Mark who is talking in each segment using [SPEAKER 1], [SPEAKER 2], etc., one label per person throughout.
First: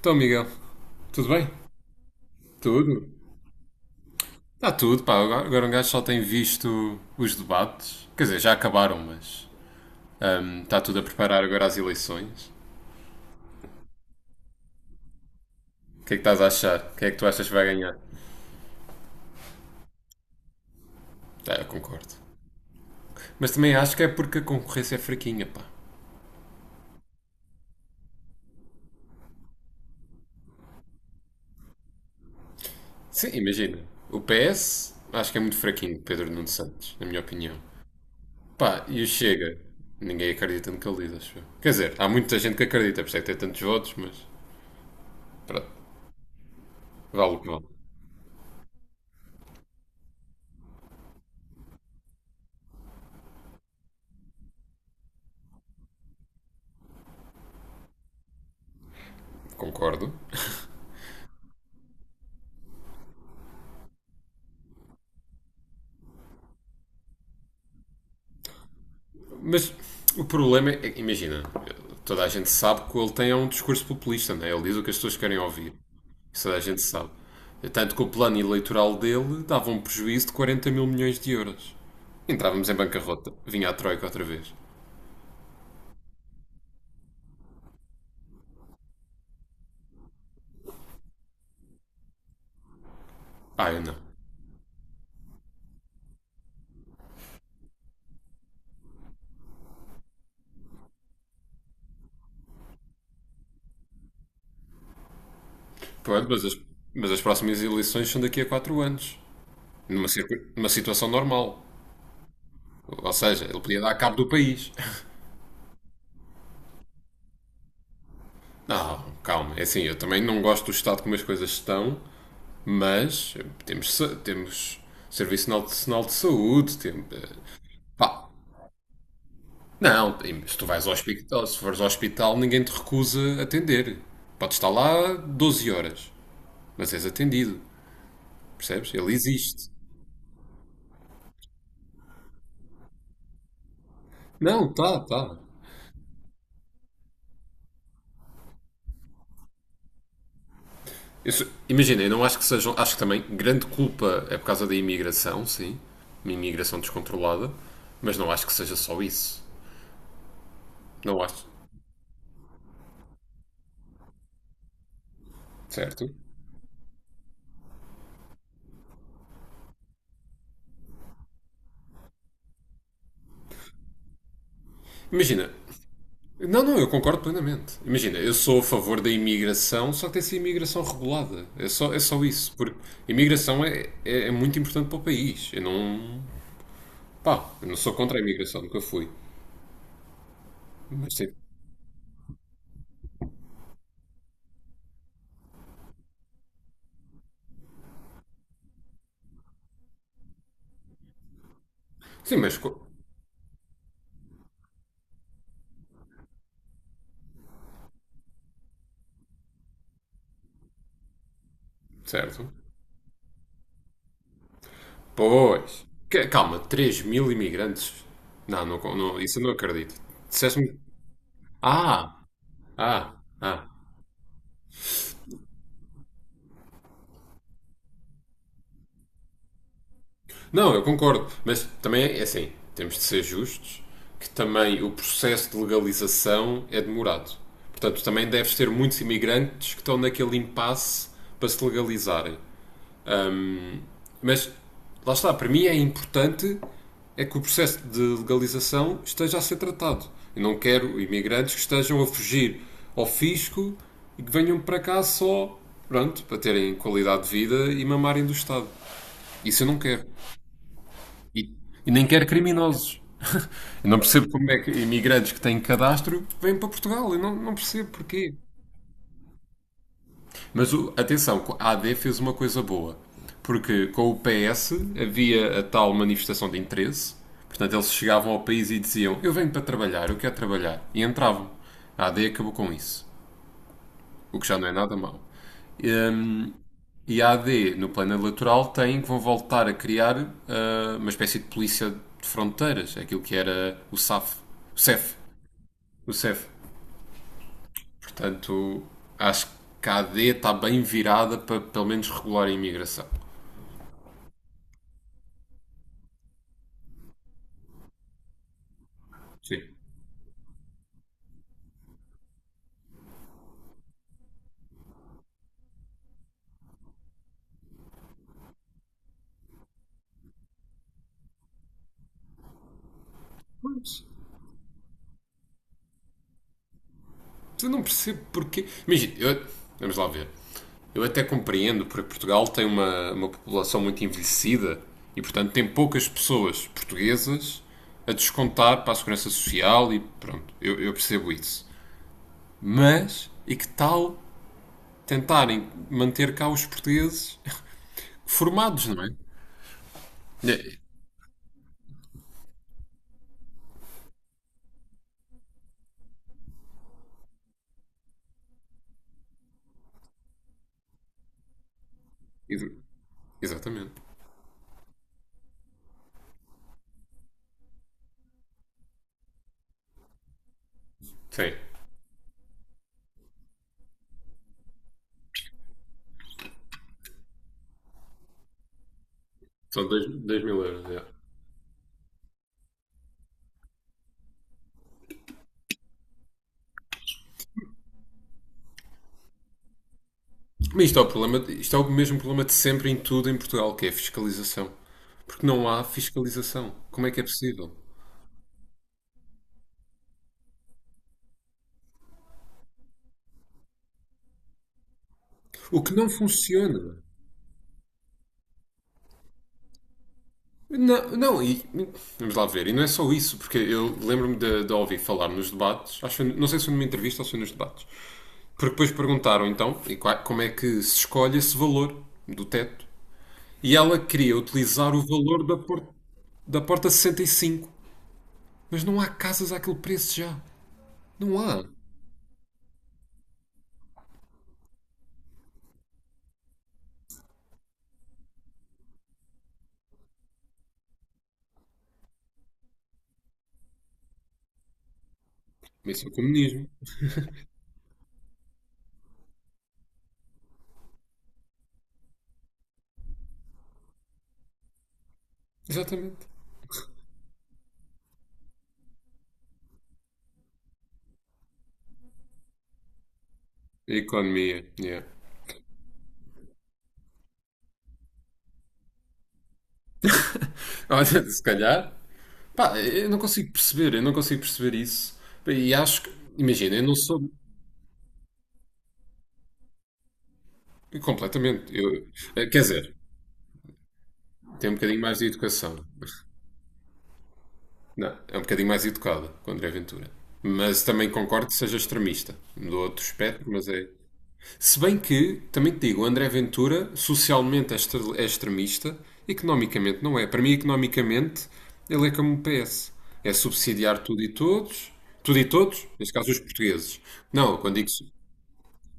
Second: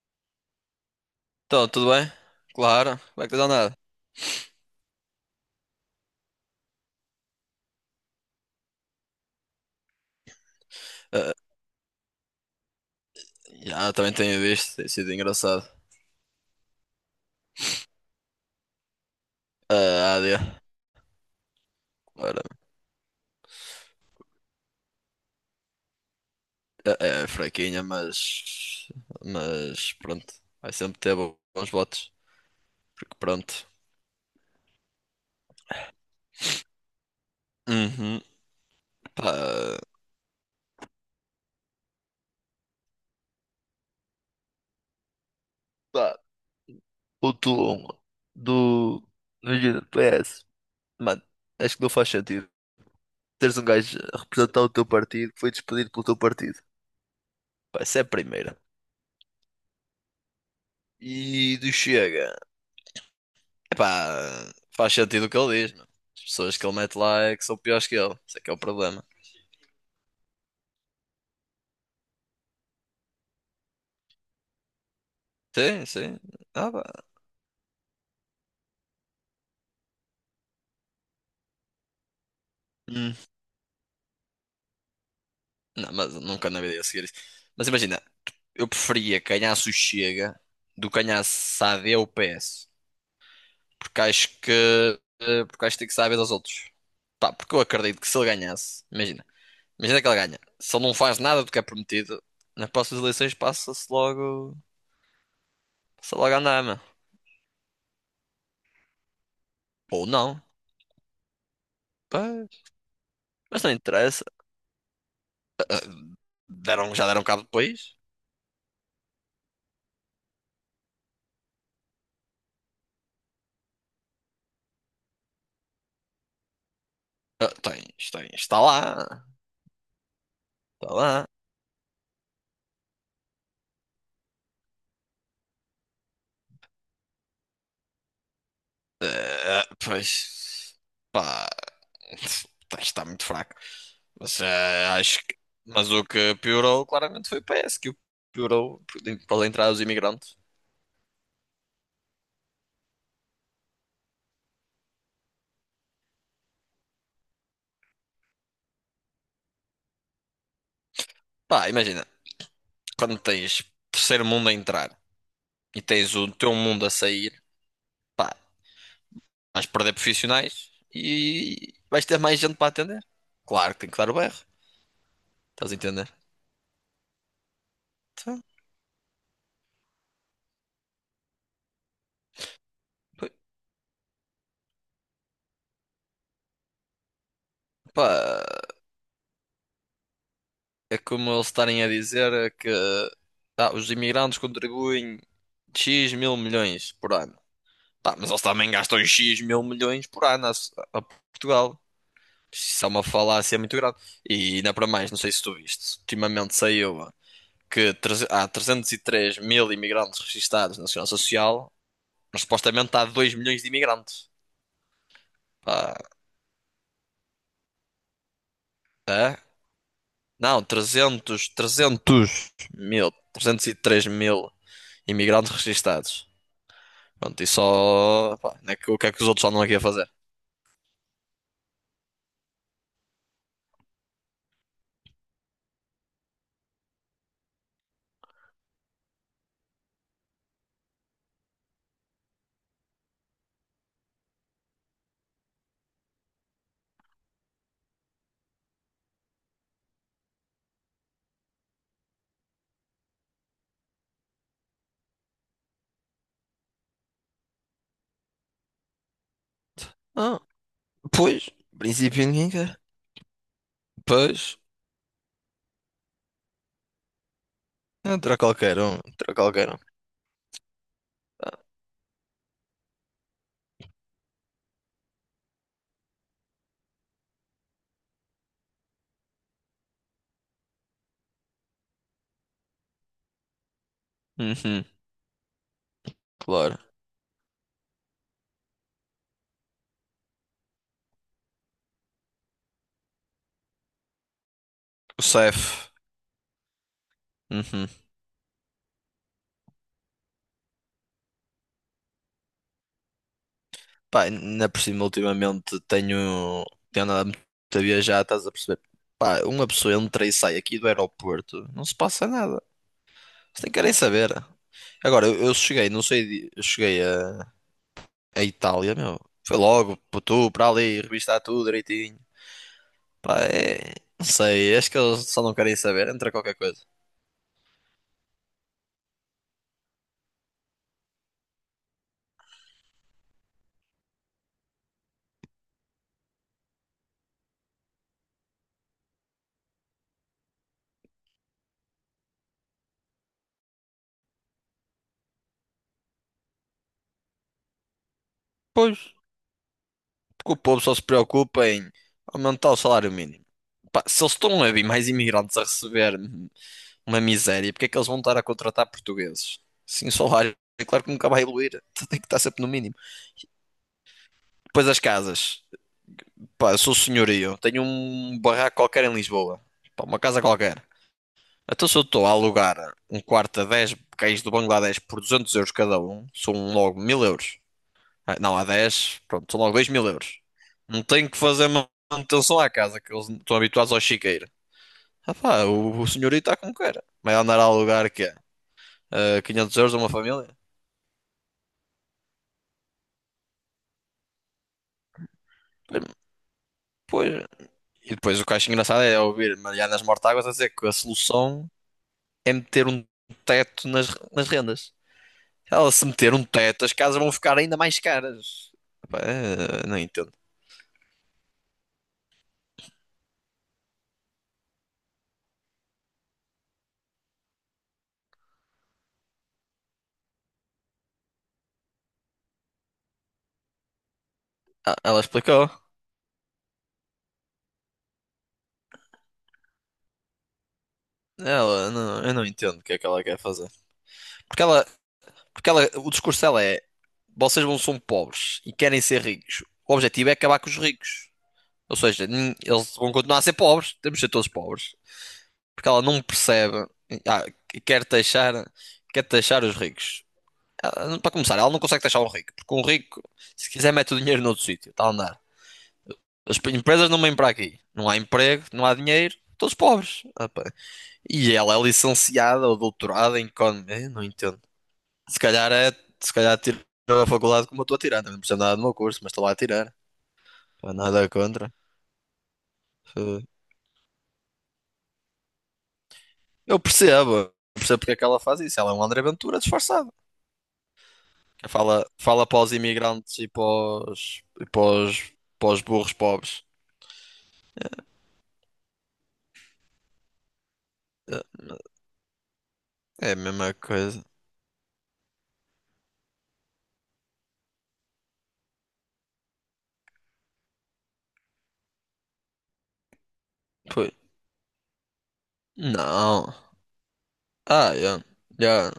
[SPEAKER 1] Então, Miguel, tudo bem?
[SPEAKER 2] Então, tudo bem? Claro,
[SPEAKER 1] Tudo?
[SPEAKER 2] como é que tens andado?
[SPEAKER 1] Está tudo, pá. Agora um gajo só tem visto os debates. Quer dizer, já acabaram, mas está tudo a
[SPEAKER 2] Ah,
[SPEAKER 1] preparar agora as eleições.
[SPEAKER 2] já, também tenho visto, tem sido engraçado.
[SPEAKER 1] O que é que estás a achar? Quem é que tu achas que vai ganhar?
[SPEAKER 2] Ah, a AD,
[SPEAKER 1] Ah, eu concordo.
[SPEAKER 2] claro,
[SPEAKER 1] Mas também acho que é porque a concorrência é fraquinha, pá.
[SPEAKER 2] é, é fraquinha, mas pronto, vai sempre ter bons votos, porque
[SPEAKER 1] Sim,
[SPEAKER 2] pronto.
[SPEAKER 1] imagina. O PS acho que é muito fraquinho, Pedro Nuno Santos, na minha opinião.
[SPEAKER 2] Uhum,
[SPEAKER 1] Pá, e o
[SPEAKER 2] pá,
[SPEAKER 1] Chega? Ninguém acredita no que ele diz, acho eu. Quer dizer, há muita gente que acredita, por isso é que tem tantos votos, mas pronto,
[SPEAKER 2] Pá,
[SPEAKER 1] vale
[SPEAKER 2] o
[SPEAKER 1] o que vale.
[SPEAKER 2] Tulum do. Imagina, do PS. Mano, acho que não faz sentido teres um gajo a representar o teu partido que foi despedido pelo teu partido. Pá, isso é a primeira.
[SPEAKER 1] Concordo.
[SPEAKER 2] E do Chega. Epá, faz sentido o que ele diz, meu. As pessoas que ele mete lá é que são piores que ele. Isso é que é o problema.
[SPEAKER 1] Mas o problema é, imagina, toda a gente sabe que o ele tem é um discurso populista, não é? Ele diz o que as pessoas querem ouvir.
[SPEAKER 2] Sim, sim.
[SPEAKER 1] Isso toda a
[SPEAKER 2] Ah,
[SPEAKER 1] gente
[SPEAKER 2] pá.
[SPEAKER 1] sabe. Tanto que o plano eleitoral dele dava um prejuízo de 40 mil milhões de euros. Entrávamos em
[SPEAKER 2] Hum.
[SPEAKER 1] bancarrota. Vinha a Troika outra vez.
[SPEAKER 2] Não, mas nunca na vida ia seguir isso. Mas imagina, eu preferia que ganhasse o Chega do que ganhasse a AD ou o PS.
[SPEAKER 1] Ah, eu não.
[SPEAKER 2] Porque acho que. Porque acho que tem que saber dos outros. Pá, porque eu acredito que se ele ganhasse, imagina, imagina que ele ganha. Se ele não faz nada do que é prometido, nas próximas eleições passa-se logo. Passa
[SPEAKER 1] Pronto,
[SPEAKER 2] logo a andar, meu.
[SPEAKER 1] mas as próximas eleições são daqui a 4 anos.
[SPEAKER 2] Ou
[SPEAKER 1] Numa, circu-
[SPEAKER 2] não.
[SPEAKER 1] numa situação normal.
[SPEAKER 2] Pá,
[SPEAKER 1] Ou seja, ele
[SPEAKER 2] mas não
[SPEAKER 1] podia dar cabo
[SPEAKER 2] interessa.
[SPEAKER 1] do país.
[SPEAKER 2] Ah, deram, já deram cabo depois?
[SPEAKER 1] Não, calma. É assim, eu também não gosto do estado como as coisas estão. Mas temos Serviço Nacional de Saúde,
[SPEAKER 2] Ah,
[SPEAKER 1] pá, não, se tu vais ao
[SPEAKER 2] está lá.
[SPEAKER 1] hospital, se fores ao hospital, ninguém te recusa atender. Podes estar lá 12 horas, mas és atendido, percebes? Ele
[SPEAKER 2] Ah,
[SPEAKER 1] existe.
[SPEAKER 2] pois, pá, está muito fraco. Mas
[SPEAKER 1] Não,
[SPEAKER 2] ah,
[SPEAKER 1] tá,
[SPEAKER 2] acho
[SPEAKER 1] tá.
[SPEAKER 2] que, mas o que piorou claramente foi o PS, que o piorou para entrar os imigrantes.
[SPEAKER 1] Imagina, eu não acho que sejam, acho que também grande culpa é por causa da imigração, sim, uma imigração descontrolada, mas não acho que seja só isso. Não acho.
[SPEAKER 2] Pá, imagina, quando tens terceiro mundo a entrar e
[SPEAKER 1] Certo?
[SPEAKER 2] tens o teu mundo a sair, pá, vais perder profissionais e vais ter mais gente para atender. Claro que tem que dar o berro,
[SPEAKER 1] Imagina,
[SPEAKER 2] estás a entender?
[SPEAKER 1] não, não, eu concordo plenamente. Imagina, eu
[SPEAKER 2] Então,
[SPEAKER 1] sou a favor da imigração, só que tem que ser imigração regulada. É só isso. Porque a imigração é muito importante para o país. Eu não. Pá, eu não sou contra a imigração,
[SPEAKER 2] pá,
[SPEAKER 1] nunca fui.
[SPEAKER 2] é
[SPEAKER 1] Mas sim.
[SPEAKER 2] como eles estarem a dizer é que tá, os imigrantes contribuem X mil milhões por ano. Tá, mas eles também gastam X mil milhões por ano a Portugal.
[SPEAKER 1] Sim, mas.
[SPEAKER 2] Isso é uma falácia muito grave. E ainda para mais, não sei se tu viste, ultimamente saiu que há 303 mil imigrantes registados na Segurança Social, mas
[SPEAKER 1] Certo.
[SPEAKER 2] supostamente há 2 milhões de imigrantes.
[SPEAKER 1] Pois.
[SPEAKER 2] Pá,
[SPEAKER 1] Calma, 3 mil imigrantes? Não, não, não,
[SPEAKER 2] é?
[SPEAKER 1] isso eu não acredito.
[SPEAKER 2] Não,
[SPEAKER 1] Disseste-me.
[SPEAKER 2] 300,
[SPEAKER 1] Ah!
[SPEAKER 2] 300
[SPEAKER 1] Ah!
[SPEAKER 2] mil,
[SPEAKER 1] Ah!
[SPEAKER 2] 303 mil imigrantes registados. Pronto, e só. Pá, não é que, o que é que os outros andam aqui a fazer?
[SPEAKER 1] Não, eu concordo, mas também é assim, temos de ser justos que também o processo de legalização é demorado. Portanto, também deves ter muitos imigrantes que estão naquele impasse para se legalizarem. Mas lá está, para mim é importante é que o processo de legalização esteja a ser tratado. Eu não quero imigrantes que estejam a fugir ao fisco e que venham para cá só, pronto, para terem qualidade de vida e mamarem do Estado. Isso eu não quero.
[SPEAKER 2] Ah, pois,
[SPEAKER 1] E,
[SPEAKER 2] em
[SPEAKER 1] e nem
[SPEAKER 2] princípio
[SPEAKER 1] quer
[SPEAKER 2] ninguém quer.
[SPEAKER 1] criminosos. Eu não percebo como é
[SPEAKER 2] Pois,
[SPEAKER 1] que imigrantes que têm cadastro vêm para Portugal. Eu não, não percebo porquê.
[SPEAKER 2] entra qualquer um, entra qualquer um.
[SPEAKER 1] Mas atenção, a AD fez uma coisa boa. Porque com o PS havia a tal manifestação de interesse. Portanto, eles chegavam ao país e diziam: eu venho para trabalhar, eu quero trabalhar. E entravam. A AD acabou com isso. O que já não é
[SPEAKER 2] Uhum,
[SPEAKER 1] nada mau. Hum,
[SPEAKER 2] claro.
[SPEAKER 1] E a AD, no plano eleitoral, tem que vão voltar a criar uma espécie de polícia de fronteiras. É aquilo que era o SAF. O CEF.
[SPEAKER 2] O CEF.
[SPEAKER 1] O CEF.
[SPEAKER 2] Uhum.
[SPEAKER 1] Portanto, acho que a AD está bem virada para pelo menos regular a imigração.
[SPEAKER 2] Pá, ainda por cima, ultimamente tenho. Tenho andado muito a viajar, estás a perceber? Pá, uma
[SPEAKER 1] Sim.
[SPEAKER 2] pessoa entra e sai aqui do aeroporto, não se passa nada. Vocês nem querem saber. Agora, eu cheguei, não sei, eu cheguei a Itália, meu. Foi logo, para tu, para ali, revistar tudo direitinho. Pá, é...
[SPEAKER 1] Mas
[SPEAKER 2] Não sei, acho que eles só não querem saber, entra qualquer coisa.
[SPEAKER 1] eu não percebo porquê. Imagina, vamos lá ver. Eu até compreendo, porque Portugal tem uma população muito envelhecida e, portanto, tem poucas pessoas portuguesas a descontar para a segurança social e pronto, eu percebo isso. Mas, e que tal tentarem manter cá os portugueses formados,
[SPEAKER 2] Pois,
[SPEAKER 1] não é?
[SPEAKER 2] porque o
[SPEAKER 1] É,
[SPEAKER 2] povo só se preocupa em aumentar o salário mínimo. Pá, se eles estão a vir mais imigrantes a receber uma miséria, porque é que eles vão estar a contratar portugueses? Sim, o salário, é claro que nunca vai evoluir, tem que estar
[SPEAKER 1] Ex-
[SPEAKER 2] sempre no mínimo.
[SPEAKER 1] exatamente.
[SPEAKER 2] Depois as casas. Pá, eu sou senhorio, tenho um barraco qualquer em Lisboa. Pá, uma casa qualquer.
[SPEAKER 1] Sim.
[SPEAKER 2] Então se eu estou a alugar um quarto a 10, cães do Bangladesh por 200 euros cada um, são logo 1.000 euros. Ah, não, há 10 pronto, são logo
[SPEAKER 1] São
[SPEAKER 2] 2.000 euros.
[SPEAKER 1] 2 mil euros. É.
[SPEAKER 2] Não tenho que fazer manutenção à casa, que eles estão habituados ao chiqueiro. Ah pá, o senhorito está como queira. Vai andar a alugar que é? Quinhentos euros a uma família?
[SPEAKER 1] Mas isto é, o problema, isto é o mesmo problema de sempre em tudo em Portugal, que é a fiscalização. Porque não há fiscalização. Como é que é
[SPEAKER 2] Pois.
[SPEAKER 1] possível?
[SPEAKER 2] E depois o que eu acho engraçado é ouvir Marianas Mortáguas a dizer que a solução é meter um teto nas rendas.
[SPEAKER 1] O
[SPEAKER 2] Ela
[SPEAKER 1] que
[SPEAKER 2] se
[SPEAKER 1] não
[SPEAKER 2] meter um teto, as
[SPEAKER 1] funciona.
[SPEAKER 2] casas vão ficar ainda mais caras. Pá, não entendo.
[SPEAKER 1] Não, é? Não, e vamos lá ver, e não é só isso, porque eu lembro-me de ouvir falar nos debates, acho que não sei se foi numa entrevista ou se foi nos debates, porque depois perguntaram então e como é que se escolhe esse valor do teto. E ela queria utilizar
[SPEAKER 2] Ah,
[SPEAKER 1] o
[SPEAKER 2] ela
[SPEAKER 1] valor
[SPEAKER 2] explicou.
[SPEAKER 1] da porta 65. Mas não há casas àquele preço já. Não há.
[SPEAKER 2] Ela, não, eu não entendo o que é que ela quer fazer. Porque ela, Porque ela, o discurso dela é: vocês não são pobres e querem ser ricos. O objetivo é acabar com os ricos. Ou seja, eles vão continuar a ser pobres, temos de ser todos pobres. Porque ela
[SPEAKER 1] Isso é o
[SPEAKER 2] não
[SPEAKER 1] comunismo.
[SPEAKER 2] percebe, ah, quer taxar, quer taxar os ricos. Ah, para começar, ela não consegue taxar o rico, porque um rico, se quiser, mete o dinheiro noutro sítio, está a andar.
[SPEAKER 1] Exatamente.
[SPEAKER 2] Empresas não vêm para aqui. Não há emprego, não há dinheiro, todos pobres. Ah, pá. E ela é licenciada ou doutorada em
[SPEAKER 1] A
[SPEAKER 2] economia, não entendo.
[SPEAKER 1] economia. Yeah.
[SPEAKER 2] Se calhar é, Se calhar tiro a faculdade como eu estou a tirar, também não percebo nada do meu curso, mas estou lá a tirar. Pá,
[SPEAKER 1] Olha,
[SPEAKER 2] nada
[SPEAKER 1] se
[SPEAKER 2] contra.
[SPEAKER 1] calhar. Pá, eu não
[SPEAKER 2] Eh,
[SPEAKER 1] consigo perceber. Eu não consigo perceber isso. E acho que. Imagina,
[SPEAKER 2] Eu
[SPEAKER 1] eu não sou.
[SPEAKER 2] percebo, eu percebo porque é que ela faz isso. Ela é um André Ventura disfarçado. Que
[SPEAKER 1] Completamente. Eu,
[SPEAKER 2] fala, fala
[SPEAKER 1] quer
[SPEAKER 2] para os
[SPEAKER 1] dizer,
[SPEAKER 2] imigrantes
[SPEAKER 1] tenho um bocadinho mais de
[SPEAKER 2] os, para
[SPEAKER 1] educação.
[SPEAKER 2] os burros pobres.
[SPEAKER 1] Não, é um bocadinho mais educada que o André Ventura. Mas também
[SPEAKER 2] Eh,
[SPEAKER 1] concordo que seja extremista. Do outro
[SPEAKER 2] é a
[SPEAKER 1] espectro, mas
[SPEAKER 2] mesma
[SPEAKER 1] é.
[SPEAKER 2] coisa.
[SPEAKER 1] Se bem que, também te digo, o André Ventura socialmente é extremista, economicamente não é. Para mim, economicamente, ele é como o PS. É subsidiar
[SPEAKER 2] Pois.
[SPEAKER 1] tudo e todos, neste caso os
[SPEAKER 2] Não.
[SPEAKER 1] portugueses. Não, quando digo.
[SPEAKER 2] Ah, eu, eu-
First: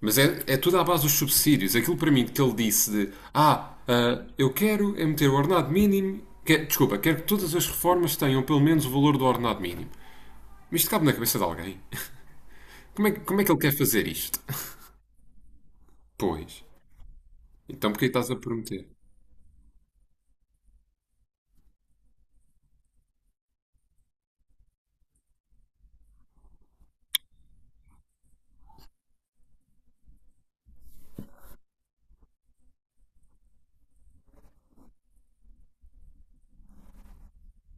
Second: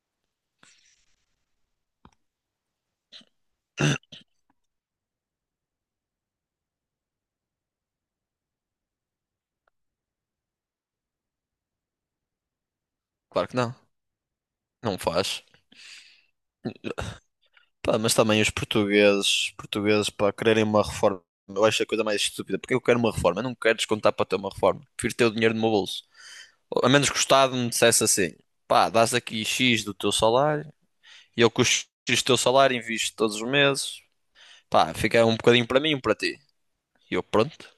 [SPEAKER 1] Mas é tudo à base dos subsídios. Aquilo para mim que ele disse de eu quero é meter o ordenado mínimo. Desculpa, quero que todas as reformas tenham pelo menos o valor do ordenado mínimo. Mas isto cabe na cabeça de alguém. Como é como é
[SPEAKER 2] Claro
[SPEAKER 1] que
[SPEAKER 2] que
[SPEAKER 1] ele quer
[SPEAKER 2] não.
[SPEAKER 1] fazer isto?
[SPEAKER 2] Não faz.
[SPEAKER 1] Pois. Então
[SPEAKER 2] Pá,
[SPEAKER 1] porquê
[SPEAKER 2] mas
[SPEAKER 1] estás a
[SPEAKER 2] também os
[SPEAKER 1] prometer?
[SPEAKER 2] portugueses, portugueses para quererem uma reforma, eu acho a coisa mais estúpida. Porque eu quero uma reforma, eu não quero descontar para ter uma reforma. Prefiro ter o dinheiro no meu bolso. A menos que o Estado me dissesse assim: pá, dás aqui X do teu salário e eu com o X do teu salário invisto todos os meses, pá, fica um bocadinho para mim, e um para ti. E eu, pronto,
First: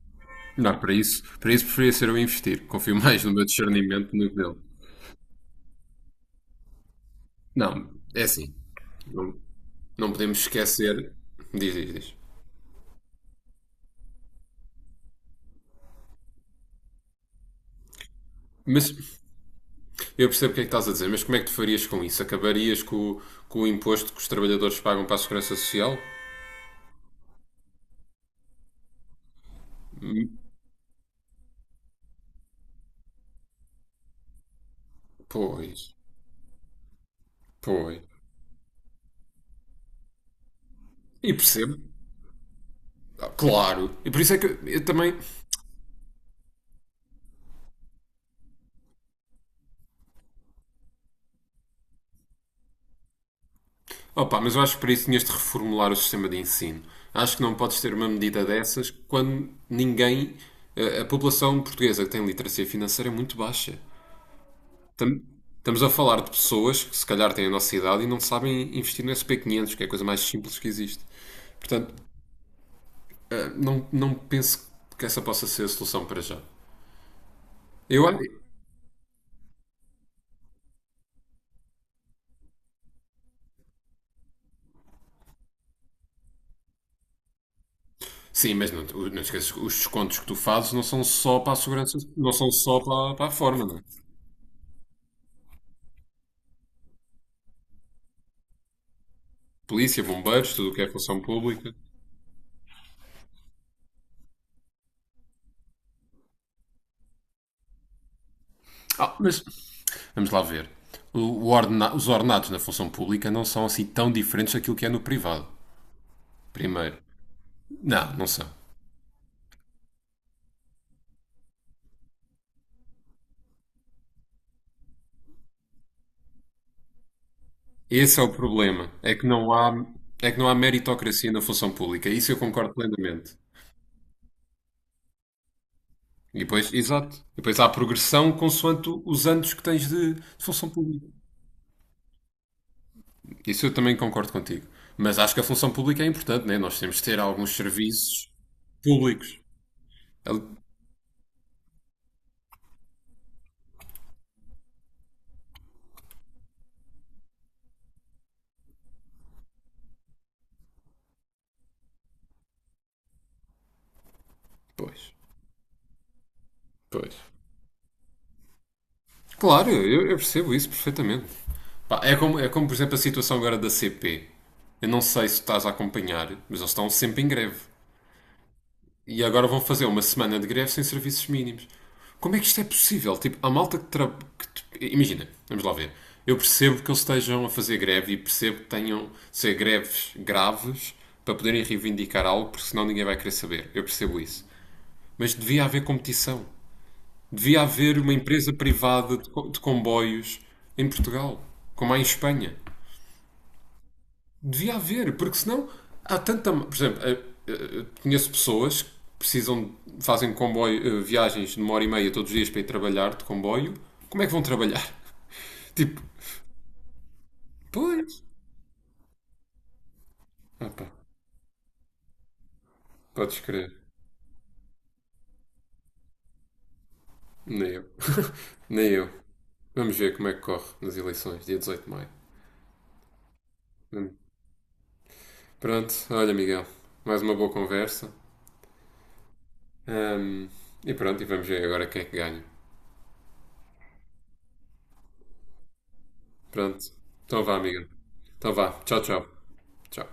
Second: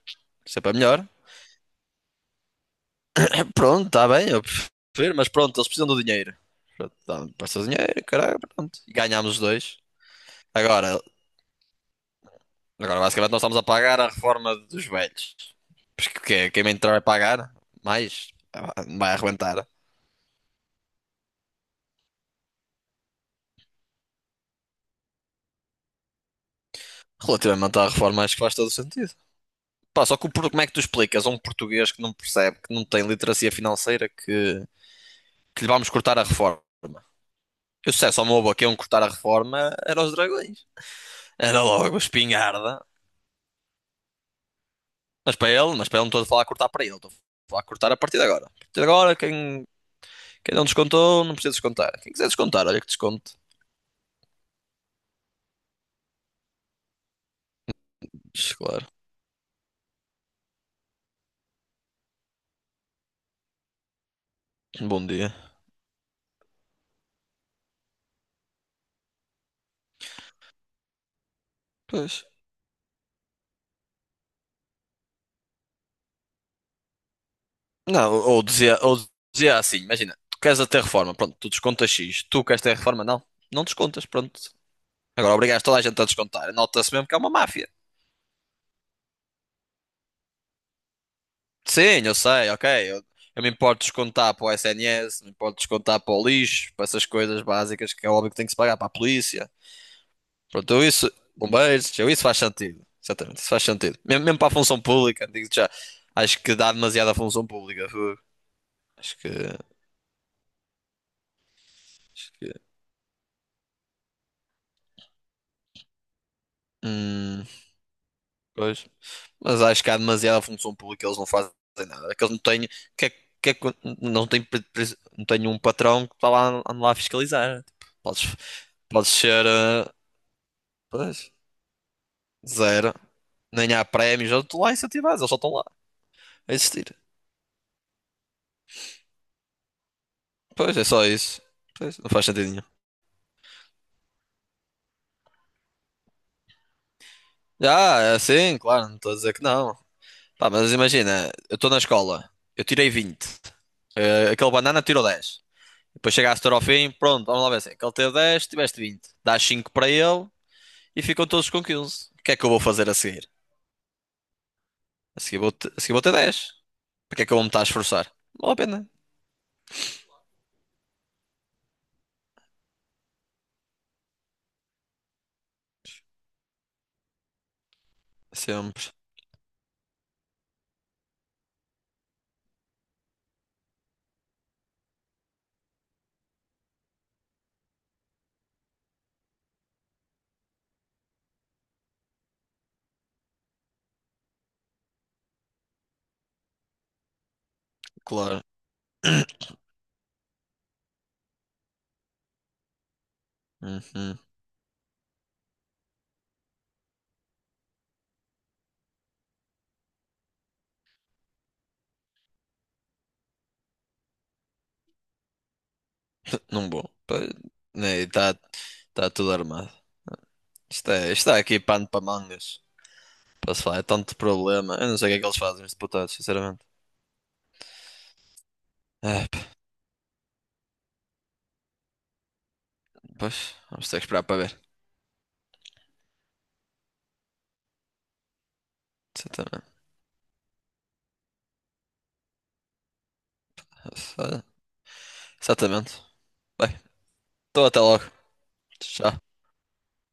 [SPEAKER 2] sempre é
[SPEAKER 1] Não,
[SPEAKER 2] melhor.
[SPEAKER 1] para isso preferia ser eu a investir. Confio mais no meu
[SPEAKER 2] Pronto, está
[SPEAKER 1] discernimento do
[SPEAKER 2] bem,
[SPEAKER 1] que
[SPEAKER 2] eu
[SPEAKER 1] dele.
[SPEAKER 2] prefiro, mas pronto, eles precisam do dinheiro. Pronto, dá-me para o seu
[SPEAKER 1] Não,
[SPEAKER 2] dinheiro,
[SPEAKER 1] é
[SPEAKER 2] caralho,
[SPEAKER 1] assim.
[SPEAKER 2] pronto. E ganhámos
[SPEAKER 1] Não,
[SPEAKER 2] os dois.
[SPEAKER 1] não podemos
[SPEAKER 2] Agora,
[SPEAKER 1] esquecer. Diz, diz, diz.
[SPEAKER 2] Agora, basicamente, nós estamos a pagar a reforma dos velhos. Porque quem entrar vai pagar, mais
[SPEAKER 1] Mas
[SPEAKER 2] vai arrebentar.
[SPEAKER 1] eu percebo o que é que estás a dizer, mas como é que tu farias com isso? Acabarias com com o imposto que os trabalhadores pagam para a segurança social?
[SPEAKER 2] Relativamente à reforma, acho que faz todo o sentido. Pá, só que o como é que tu explicas a um português que não percebe, que não tem literacia financeira, que lhe
[SPEAKER 1] Pois,
[SPEAKER 2] vamos cortar a reforma? Eu se
[SPEAKER 1] pois.
[SPEAKER 2] dissesse ao meu avô que iam cortar a reforma, era os dragões.
[SPEAKER 1] E
[SPEAKER 2] Era
[SPEAKER 1] percebo.
[SPEAKER 2] logo a espingarda.
[SPEAKER 1] Ah, claro. E por isso é que eu também.
[SPEAKER 2] Mas para ele não estou a falar a cortar para ele, estou a falar a cortar a partir de agora. A partir de agora, quem não descontou, não precisa descontar. Quem quiser descontar, olha que desconto.
[SPEAKER 1] Opa, mas eu acho que para isso tinhas de reformular o sistema de ensino. Acho que não podes ter uma medida
[SPEAKER 2] Claro.
[SPEAKER 1] dessas quando ninguém. A população portuguesa que tem literacia financeira é muito baixa.
[SPEAKER 2] Bom
[SPEAKER 1] Tam-
[SPEAKER 2] dia.
[SPEAKER 1] Estamos a falar de pessoas que se calhar têm a nossa idade e não sabem investir no SP500, que é a coisa mais simples que existe. Portanto,
[SPEAKER 2] Pois.
[SPEAKER 1] não penso que essa possa ser a solução para já. Eu
[SPEAKER 2] Não,
[SPEAKER 1] acho.
[SPEAKER 2] ou dizia assim, imagina, tu queres a reforma, pronto, tu descontas X, tu queres ter reforma, não, não descontas, pronto. Agora obrigas toda a gente a descontar, nota-se mesmo que é uma máfia.
[SPEAKER 1] Sim, mas não, não esqueças que os descontos que tu fazes não são só para a segurança,
[SPEAKER 2] Sim, eu
[SPEAKER 1] não são
[SPEAKER 2] sei, ok,
[SPEAKER 1] só
[SPEAKER 2] eu,
[SPEAKER 1] para, para a
[SPEAKER 2] eu me
[SPEAKER 1] forma, não
[SPEAKER 2] importo
[SPEAKER 1] é?
[SPEAKER 2] de descontar para o SNS, me importo de descontar para o lixo, para essas coisas básicas que é óbvio que tem que se pagar para a polícia.
[SPEAKER 1] Polícia, bombeiros, tudo
[SPEAKER 2] Pronto,
[SPEAKER 1] o que
[SPEAKER 2] eu
[SPEAKER 1] é
[SPEAKER 2] isso,
[SPEAKER 1] função pública.
[SPEAKER 2] bombeiros, eu isso faz sentido, exatamente, isso faz sentido. Mesmo, mesmo para a função pública, digo já, acho que dá demasiada função pública, fogo.
[SPEAKER 1] Ah, mas
[SPEAKER 2] Acho
[SPEAKER 1] vamos lá ver. Os
[SPEAKER 2] que,
[SPEAKER 1] ordenados na função pública não são assim tão diferentes daquilo que é no privado. Primeiro.
[SPEAKER 2] hum,
[SPEAKER 1] Não, não são.
[SPEAKER 2] pois. Mas acho que há demasiada função pública, eles não fazem nada. Que eles não têm, que é- que é que- Não têm, não têm um patrão que está lá, anda lá a fiscalizar. Tipo,
[SPEAKER 1] Esse é o problema.
[SPEAKER 2] podes ser,
[SPEAKER 1] É que não há meritocracia
[SPEAKER 2] pois,
[SPEAKER 1] na função pública. Isso eu concordo
[SPEAKER 2] zero.
[SPEAKER 1] plenamente.
[SPEAKER 2] Nem há prémios, eu estou lá incentivados, eles só estão lá
[SPEAKER 1] E
[SPEAKER 2] a
[SPEAKER 1] depois,
[SPEAKER 2] existir.
[SPEAKER 1] exato. E depois há progressão consoante os anos que tens de função
[SPEAKER 2] Pois, é só
[SPEAKER 1] pública.
[SPEAKER 2] isso. Pois, não faz sentido nenhum.
[SPEAKER 1] Isso eu também concordo contigo. Mas acho que a função pública é importante, né? Nós temos de ter alguns
[SPEAKER 2] Ah, é
[SPEAKER 1] serviços
[SPEAKER 2] assim, claro, não estou a dizer
[SPEAKER 1] públicos.
[SPEAKER 2] que não.
[SPEAKER 1] Ali-
[SPEAKER 2] Pá, mas imagina, eu estou na escola, eu tirei 20, eh, aquele banana tirou dez. Depois chegaste ao fim, pronto, vamos lá ver assim. Aquele teve 10, tiveste 20. Dás 5 para ele, e ficam todos com 15. O que é que eu vou fazer a seguir?
[SPEAKER 1] Pois,
[SPEAKER 2] A seguir vou, ter dez.
[SPEAKER 1] pois.
[SPEAKER 2] Para que é que eu vou me estar a esforçar? Não vale a pena.
[SPEAKER 1] Claro, eu percebo isso perfeitamente. Pá, é como, por exemplo, a situação agora da CP. Eu não sei se estás a acompanhar, mas eles estão sempre em greve.
[SPEAKER 2] Sempre,
[SPEAKER 1] E agora vão fazer uma semana de greve sem serviços mínimos. Como é que isto é possível? Tipo, a malta que, tra... que t- imagina, vamos lá ver. Eu percebo que eles estejam a fazer greve e percebo que tenham de ser greves graves para poderem reivindicar algo, porque senão ninguém vai querer saber. Eu percebo isso. Mas devia haver competição. Devia haver uma
[SPEAKER 2] claro.
[SPEAKER 1] empresa privada de comboios em Portugal, como há em Espanha.
[SPEAKER 2] Uhum.
[SPEAKER 1] Devia haver, porque senão há tanta. Por exemplo, conheço pessoas que precisam, fazem comboio, viagens de uma hora e meia todos os dias para ir trabalhar de comboio. Como é que vão trabalhar? Tipo,
[SPEAKER 2] Não vou.
[SPEAKER 1] pois.
[SPEAKER 2] Está tá tudo armado.
[SPEAKER 1] Ah, pá,
[SPEAKER 2] Isto é aqui pano para mangas.
[SPEAKER 1] podes
[SPEAKER 2] Posso
[SPEAKER 1] crer.
[SPEAKER 2] falar, é tanto problema. Eu não sei o que é que eles fazem, os deputados, sinceramente.
[SPEAKER 1] Nem eu. Nem eu.
[SPEAKER 2] É, pá,
[SPEAKER 1] Vamos ver como é que corre nas eleições, dia 18 de maio.
[SPEAKER 2] pois, vamos ter que
[SPEAKER 1] Hum.
[SPEAKER 2] esperar para ver.
[SPEAKER 1] Pronto, olha, Miguel, mais uma boa conversa.
[SPEAKER 2] Exatamente.
[SPEAKER 1] Hum, e pronto, e vamos ver agora quem é que ganha.
[SPEAKER 2] Exatamente. Bem,
[SPEAKER 1] Pronto. Então vá,
[SPEAKER 2] então até
[SPEAKER 1] amiga.
[SPEAKER 2] logo.
[SPEAKER 1] Então vá. Tchau, tchau.
[SPEAKER 2] Tchau.
[SPEAKER 1] Tchau.